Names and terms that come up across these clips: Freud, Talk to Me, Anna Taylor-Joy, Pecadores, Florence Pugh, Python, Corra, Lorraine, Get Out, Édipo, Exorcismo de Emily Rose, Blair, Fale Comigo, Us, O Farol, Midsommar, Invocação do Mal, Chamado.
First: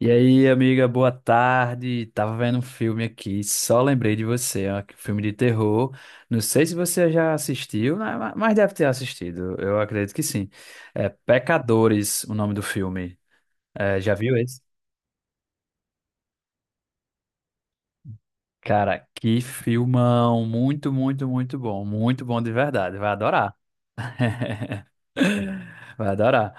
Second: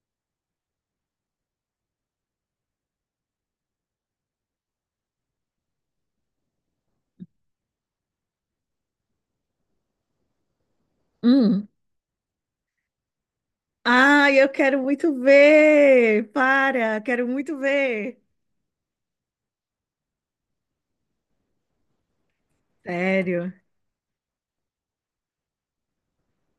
E aí, amiga, boa tarde. Tava vendo um filme aqui, só lembrei de você, ó, que filme de terror. Não sei se você já assistiu, né, mas deve ter assistido. Eu acredito que sim. É Hum. Pecadores, o nome do filme. É, já viu Ai, eu esse? quero muito ver! Para, quero muito ver! Cara, que filmão, muito, muito, muito bom de verdade. Vai Sério, adorar. Vai adorar.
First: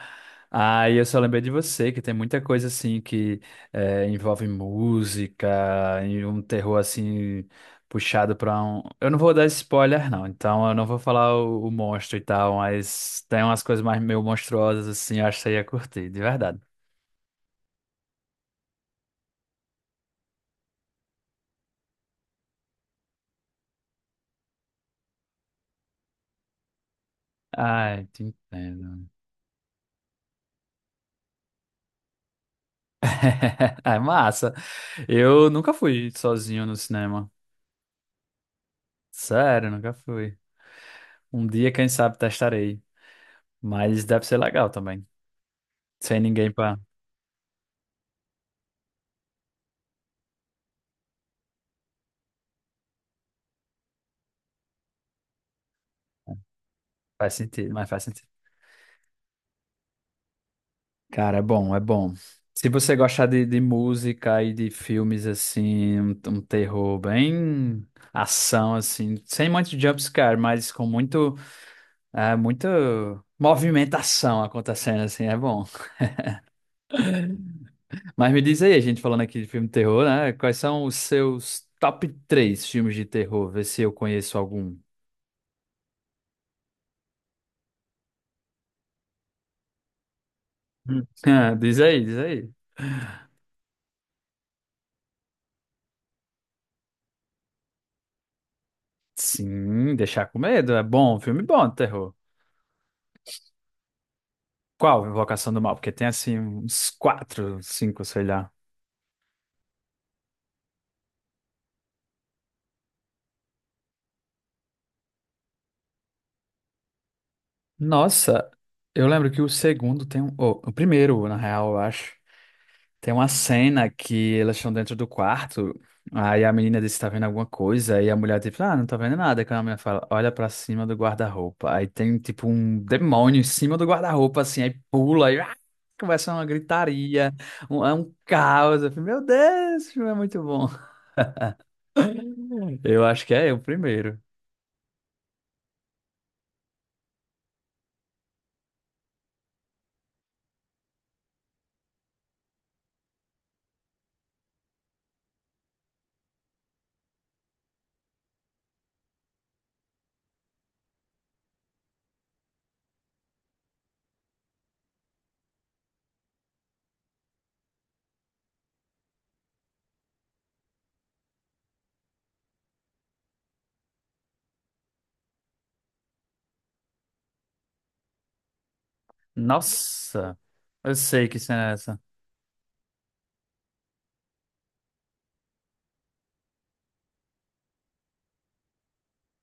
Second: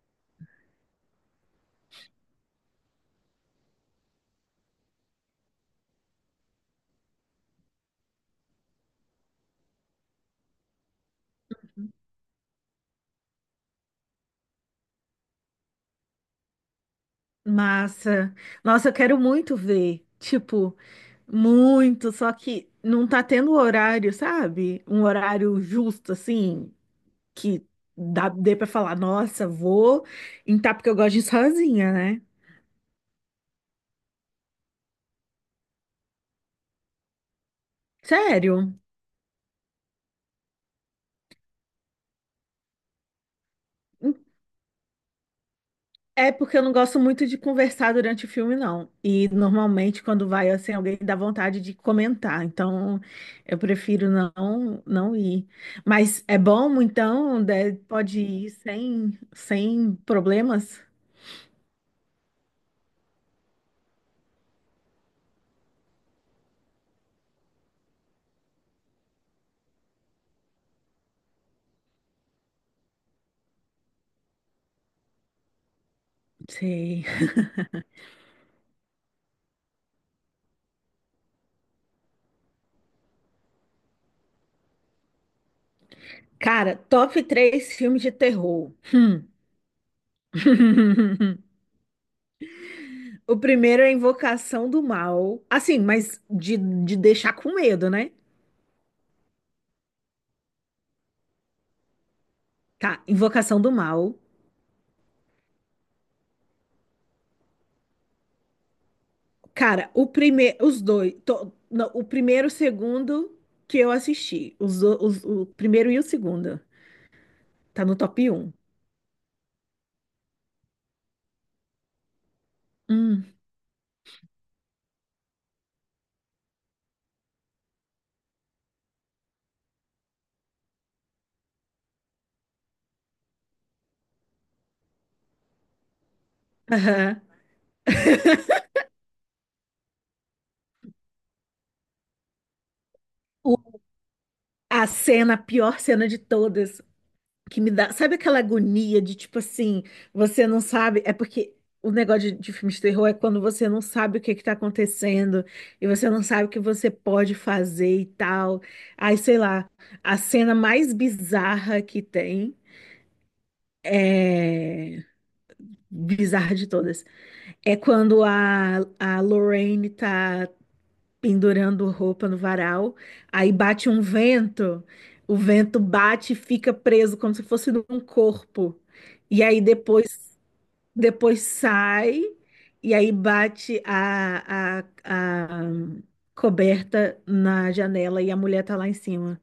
Aí eu só lembrei de você, que tem muita coisa assim que envolve música e um terror assim puxado pra um. Eu não vou dar spoiler, não, então eu não vou falar o monstro e tal, mas tem umas coisas mais meio monstruosas assim, eu acho que você ia curtir, de verdade. massa. Nossa, eu quero muito ver. Tipo, muito, só que não tá tendo horário, sabe? Um horário justo, assim, que Ai, te dá, dê pra falar, entendo. nossa, vou entrar porque eu gosto de ir sozinha, né? É massa. Eu nunca fui sozinho no cinema. Sério. Sério, nunca fui. Um dia, quem sabe, testarei. Mas deve ser legal também. Sem É ninguém porque eu não pra. gosto muito de conversar durante o filme, não. E normalmente quando vai assim, alguém dá vontade de comentar. Então eu prefiro não ir. Mas é bom, Faz então, sentido, mas faz pode sentido. ir sem problemas. Cara, é bom, é bom. Se você gostar de música e de filmes assim, um terror bem ação assim, sem muito jumpscare, mas com muito, muito movimentação acontecendo assim, é bom. Sei. Mas me diz aí, a gente falando aqui de filme de terror, né? Quais são os seus top três filmes de terror? Vê se eu conheço algum. Cara, top três filmes de terror. Hum. Ah, diz aí, diz aí. O primeiro é Invocação do Mal. Assim, mas de deixar com medo, né? Sim, deixar com medo, é bom, filme bom de terror. Tá, Invocação do Mal. Qual Invocação do Mal? Porque tem assim uns quatro, cinco, sei lá. Cara, o primeiro, os dois, não, o primeiro e o segundo que eu assisti, o primeiro e o segundo, tá no top Nossa, um. eu lembro que o segundo tem um. Oh, o primeiro, na real, eu acho. Tem uma Hum, cena que elas estão dentro do quarto. Aí a menina disse: tá vendo alguma coisa? E a mulher, tipo, ah, não tá vendo nada. Aí a menina fala: olha pra cima do guarda-roupa. Aí tem, tipo, um demônio em cima do guarda-roupa, assim. Aí pula, e ah, começa uma aham. gritaria, um, é um caos. Eu falei, Meu Deus, esse filme é muito bom. Eu acho que é O- o primeiro. a cena, a pior cena de todas, que me dá, sabe aquela agonia de tipo assim, você não sabe, é porque o negócio de filme de terror é quando você não sabe o que é que tá acontecendo e você não sabe o que você pode fazer e tal. Aí, sei lá, a cena mais bizarra que tem é bizarra de todas. É quando a Lorraine tá pendurando roupa no varal, aí bate um vento, o vento bate e fica preso como se fosse num corpo. E aí depois, Nossa, eu sei que depois cena é essa. sai, e aí bate a coberta na janela e a mulher tá lá em cima.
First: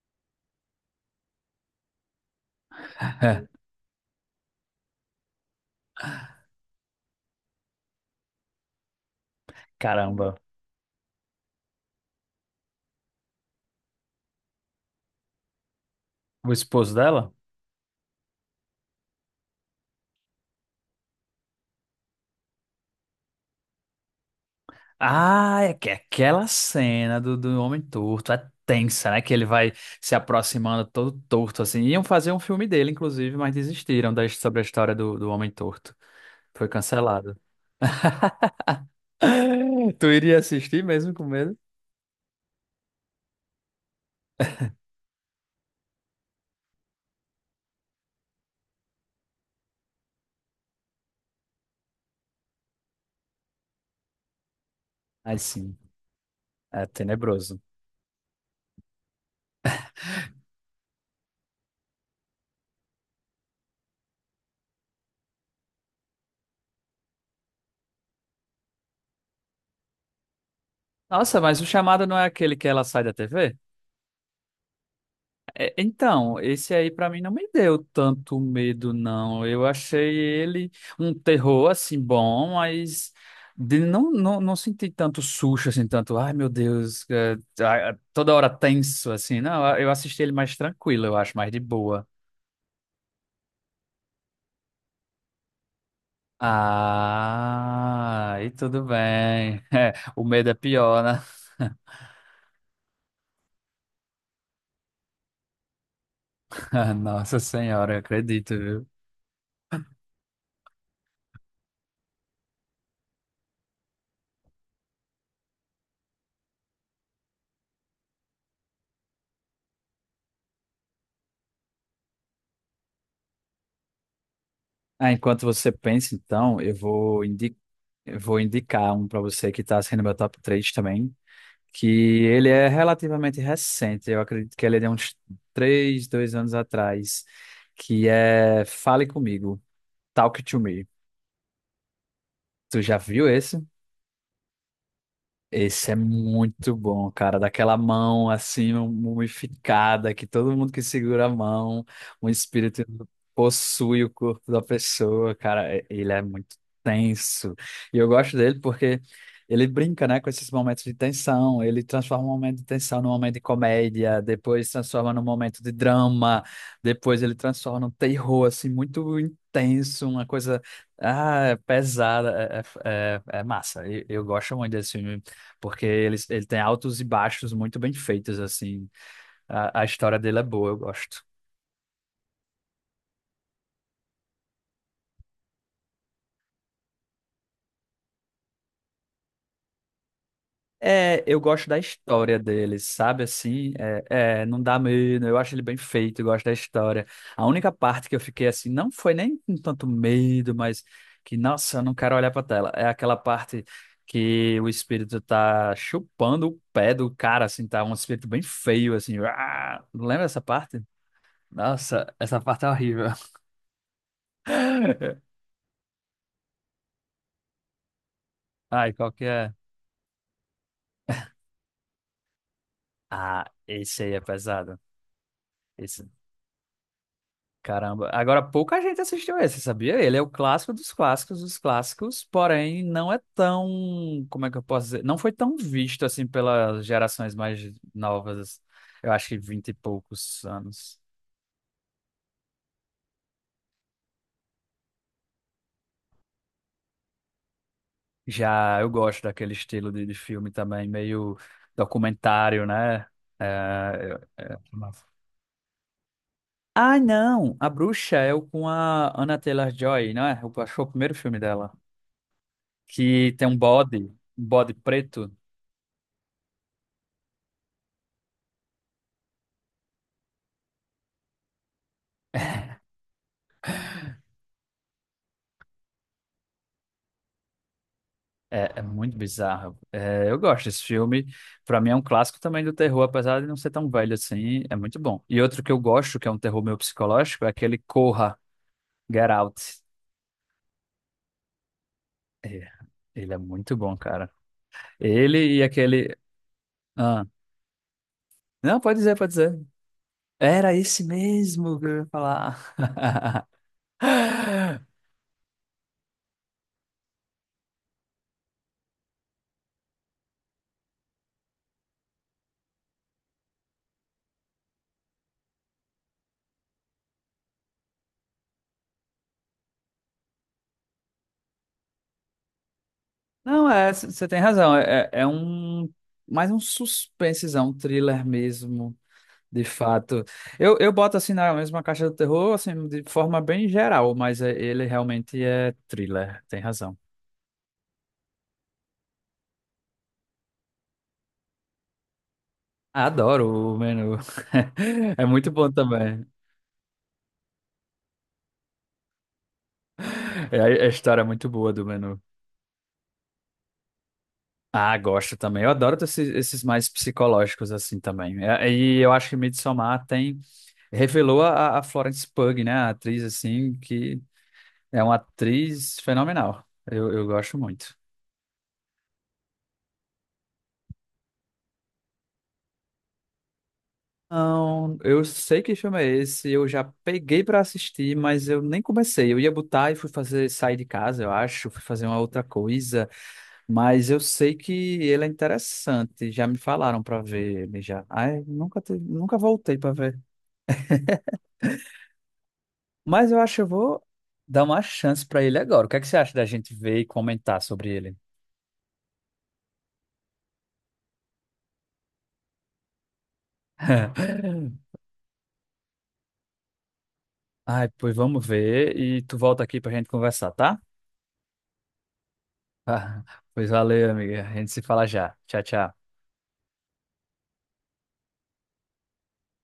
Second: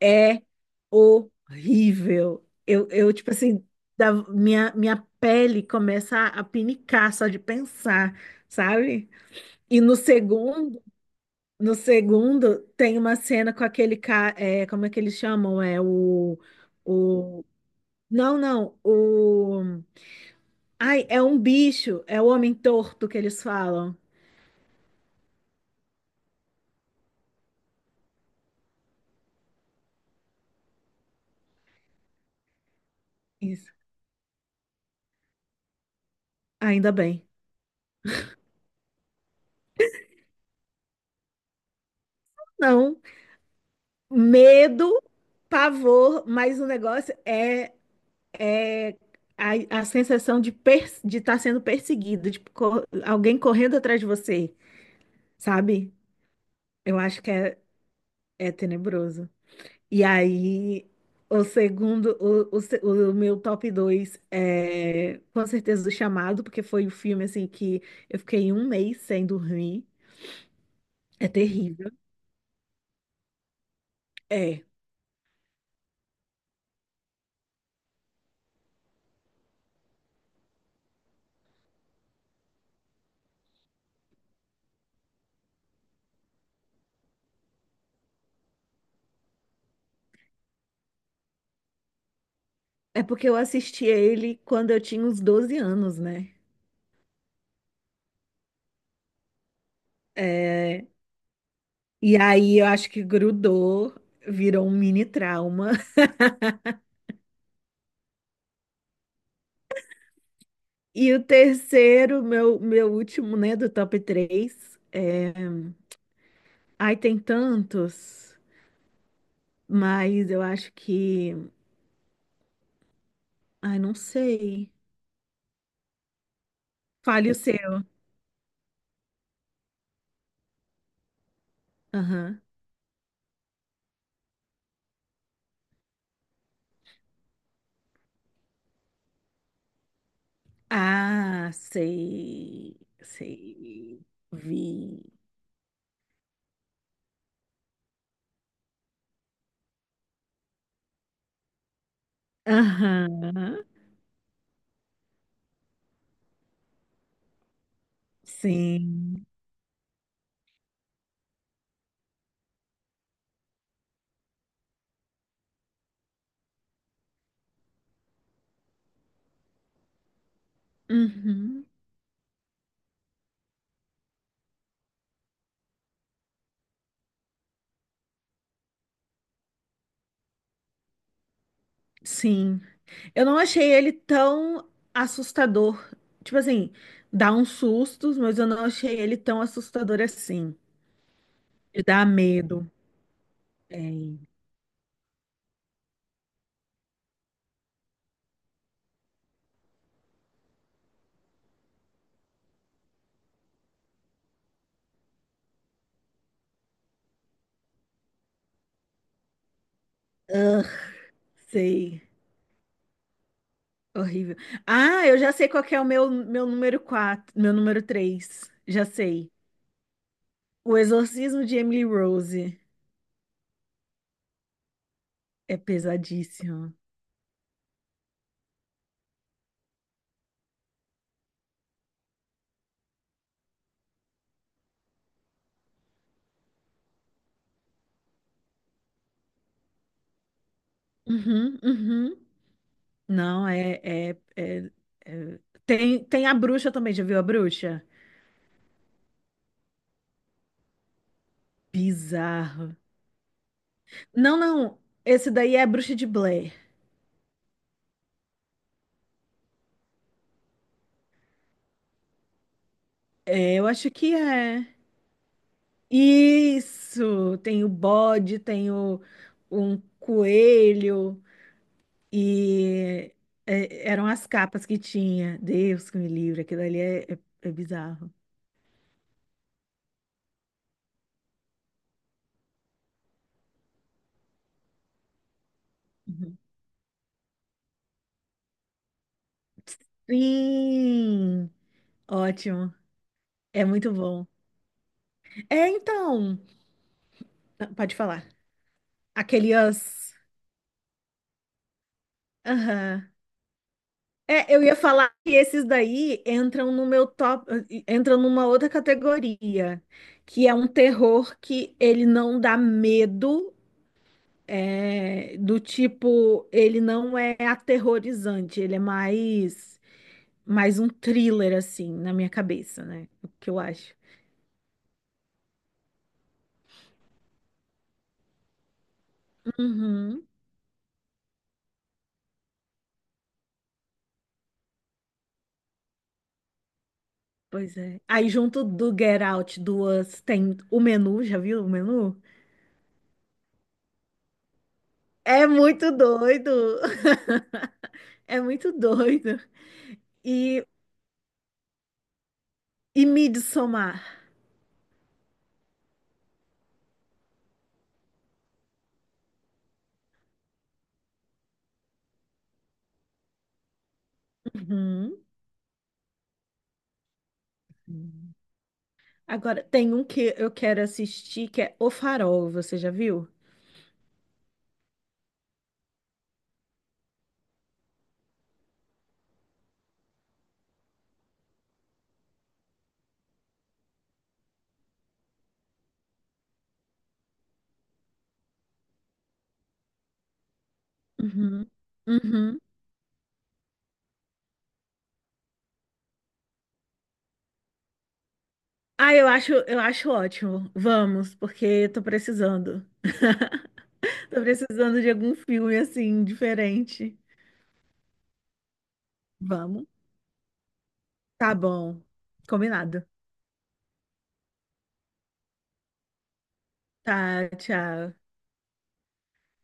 É horrível. Eu tipo assim, minha pele começa a pinicar só de pensar, sabe? E no Caramba, segundo, no segundo tem uma cena com aquele cara, como é que eles chamam? É o, o esposo dela? o, não, não, ai, é um bicho, é o homem torto que eles falam. Ah, é que é aquela cena do homem torto é tensa, né? Que ele vai se aproximando todo torto, assim. Iam fazer um filme dele, inclusive, mas Isso. desistiram da, sobre a história do homem torto. Foi Ainda bem. cancelado. Tu iria assistir mesmo com medo? Não, medo, pavor, mas o negócio é a sensação de de estar sendo perseguido, alguém correndo atrás de você, Ai, sim, sabe? é Eu acho que é, tenebroso. é tenebroso. E aí, o segundo, o, se- o meu top 2 é com certeza o Chamado, porque foi o filme assim que eu fiquei um mês sem dormir. É Nossa, mas o terrível. chamado não é aquele que ela sai da TV? É. É, então, esse aí pra mim não me deu tanto medo, não. Eu achei ele um terror, assim, bom, mas de- não, não, não senti tanto susto, assim, tanto, ai meu Deus, é, ah, toda hora tenso, assim. Não, eu assisti ele mais tranquilo, eu acho, mais de boa. É porque eu assisti ele quando eu tinha uns 12 anos, né? Ah, e tudo bem. É, o medo é É, pior, né? e aí eu acho que grudou, virou um mini trauma. Nossa Senhora, eu acredito, viu? E o terceiro, meu último, né, do top 3 é... Ai, tem tantos, mas eu acho que... Ai, não sei. Ah, enquanto você pensa, então, Fale o seu. eu vou indicar um para você que está sendo meu top 3 também, que Aham. ele é relativamente recente, eu acredito que ele é de uns 3, 2 anos atrás, que é Fale Comigo, Talk to Me. Ah, sei, Tu já viu esse? sei, vi. Esse é muito bom, cara. Daquela mão assim, mumificada, que todo mundo que segura a mão, o espírito Aham, possui o corpo da pessoa, cara. Ele é muito tenso. E eu gosto dele porque sim. ele brinca, né, com esses momentos de tensão. Ele transforma um momento de tensão num momento de comédia, depois transforma num momento de drama, depois ele transforma num terror, assim, muito intenso, uma coisa. Ah, é Uhum, pesada, é massa. Eu gosto muito desse filme porque ele tem altos e baixos muito bem feitos, assim. A história dele é boa, eu gosto. sim. Eu não achei ele tão assustador. Tipo assim, dá uns sustos, mas eu não achei ele tão assustador assim. É, eu gosto da De dar história medo. dele, sabe? Assim, É. É, não dá medo, eu acho ele bem feito, eu gosto da história. A única parte que eu fiquei assim, não foi nem com tanto medo, mas que, nossa, eu não quero olhar pra tela. É aquela parte que o espírito tá chupando o pé do cara, assim, tá um espírito bem feio, assim. Ah, lembra essa Ah, parte? sei. Nossa, essa parte é horrível. Horrível. Ah, eu já sei qual que é o meu, meu número 3. Já Ai, qual que sei. é? O Exorcismo de Emily Rose Ah, esse aí é pesado. é Esse, pesadíssimo. caramba. Agora, pouca gente assistiu esse, sabia? Ele é o clássico dos clássicos, porém não é tão, como é que eu posso dizer? Não foi tão visto assim pelas gerações mais novas. Eu acho que vinte e poucos anos. Uhum, uhum. Não, é- é- tem a bruxa também, já viu a bruxa? Já eu gosto daquele estilo de filme também, meio documentário, Bizarro. né? É, Não, é- não. Esse daí é a bruxa de Blair. Ah, não! A Bruxa é o com a Anna Taylor-Joy, não é? Eu acho que foi o primeiro filme dela. Que tem É, eu acho que um é. bode preto. Isso! Tem o bode, tem um coelho. E eram as capas que tinha. Deus que me livre, aquilo ali é bizarro. É, é muito bizarro. É, eu gosto desse filme. Pra mim é um clássico também do terror, apesar de não ser tão velho assim. É muito bom. E outro que eu gosto, que é Uhum. um terror meio psicológico, é aquele Corra, Get Out. Sim, É, ótimo. ele é É muito muito bom, bom. cara. Ele e É, aquele. então, Ah, não, pode falar. não, pode dizer, pode dizer. Aqueles. Era esse mesmo que eu ia falar. Aham. É, eu ia falar que esses daí entram no meu top, entram numa outra categoria, que é um terror que ele não dá medo, do tipo, ele não é aterrorizante, ele é mais um thriller, assim, na minha cabeça, né? O que eu Não, é, acho. você tem razão. É um. Mais um suspensezão, um thriller mesmo. De fato. Uhum, Eu boto assim na mesma caixa do terror, assim, de forma bem geral, mas é- ele realmente é thriller, tem razão. pois é. Aí, junto do Get Out, do Us, tem o menu, já viu o menu? Adoro o menu. É É muito bom muito também. doido! É muito doido. É, E, a história é muito boa do menu. e Midsommar. Ah, gosto também. Eu adoro esses mais psicológicos assim também. É, e eu acho que Midsommar tem revelou a Florence Pugh, né, a atriz assim que é uma Uhum. atriz fenomenal. Eu gosto muito. Agora, tem um que eu quero assistir, que é O Farol, você já viu? Não, eu sei que filme é esse, eu já peguei pra assistir, mas eu nem comecei. Eu ia botar e fui fazer sair de casa, eu acho, fui fazer uma outra coisa, mas eu sei que ele é interessante, já me falaram pra ver ele já. Ai, nunca voltei pra ver. Uhum. Uhum. Mas eu acho que eu vou dar uma chance pra ele agora. O que é que você acha da gente ver e comentar sobre ele? Ah, eu acho ótimo. Vamos, porque tô precisando. Tô precisando de algum filme assim, diferente. Ai, pois vamos ver e tu volta aqui Vamos. pra gente conversar, tá? Tá bom. Combinado. Ah, pois valeu, amiga. A gente se fala já. Tchau, tchau. Tá, tchau.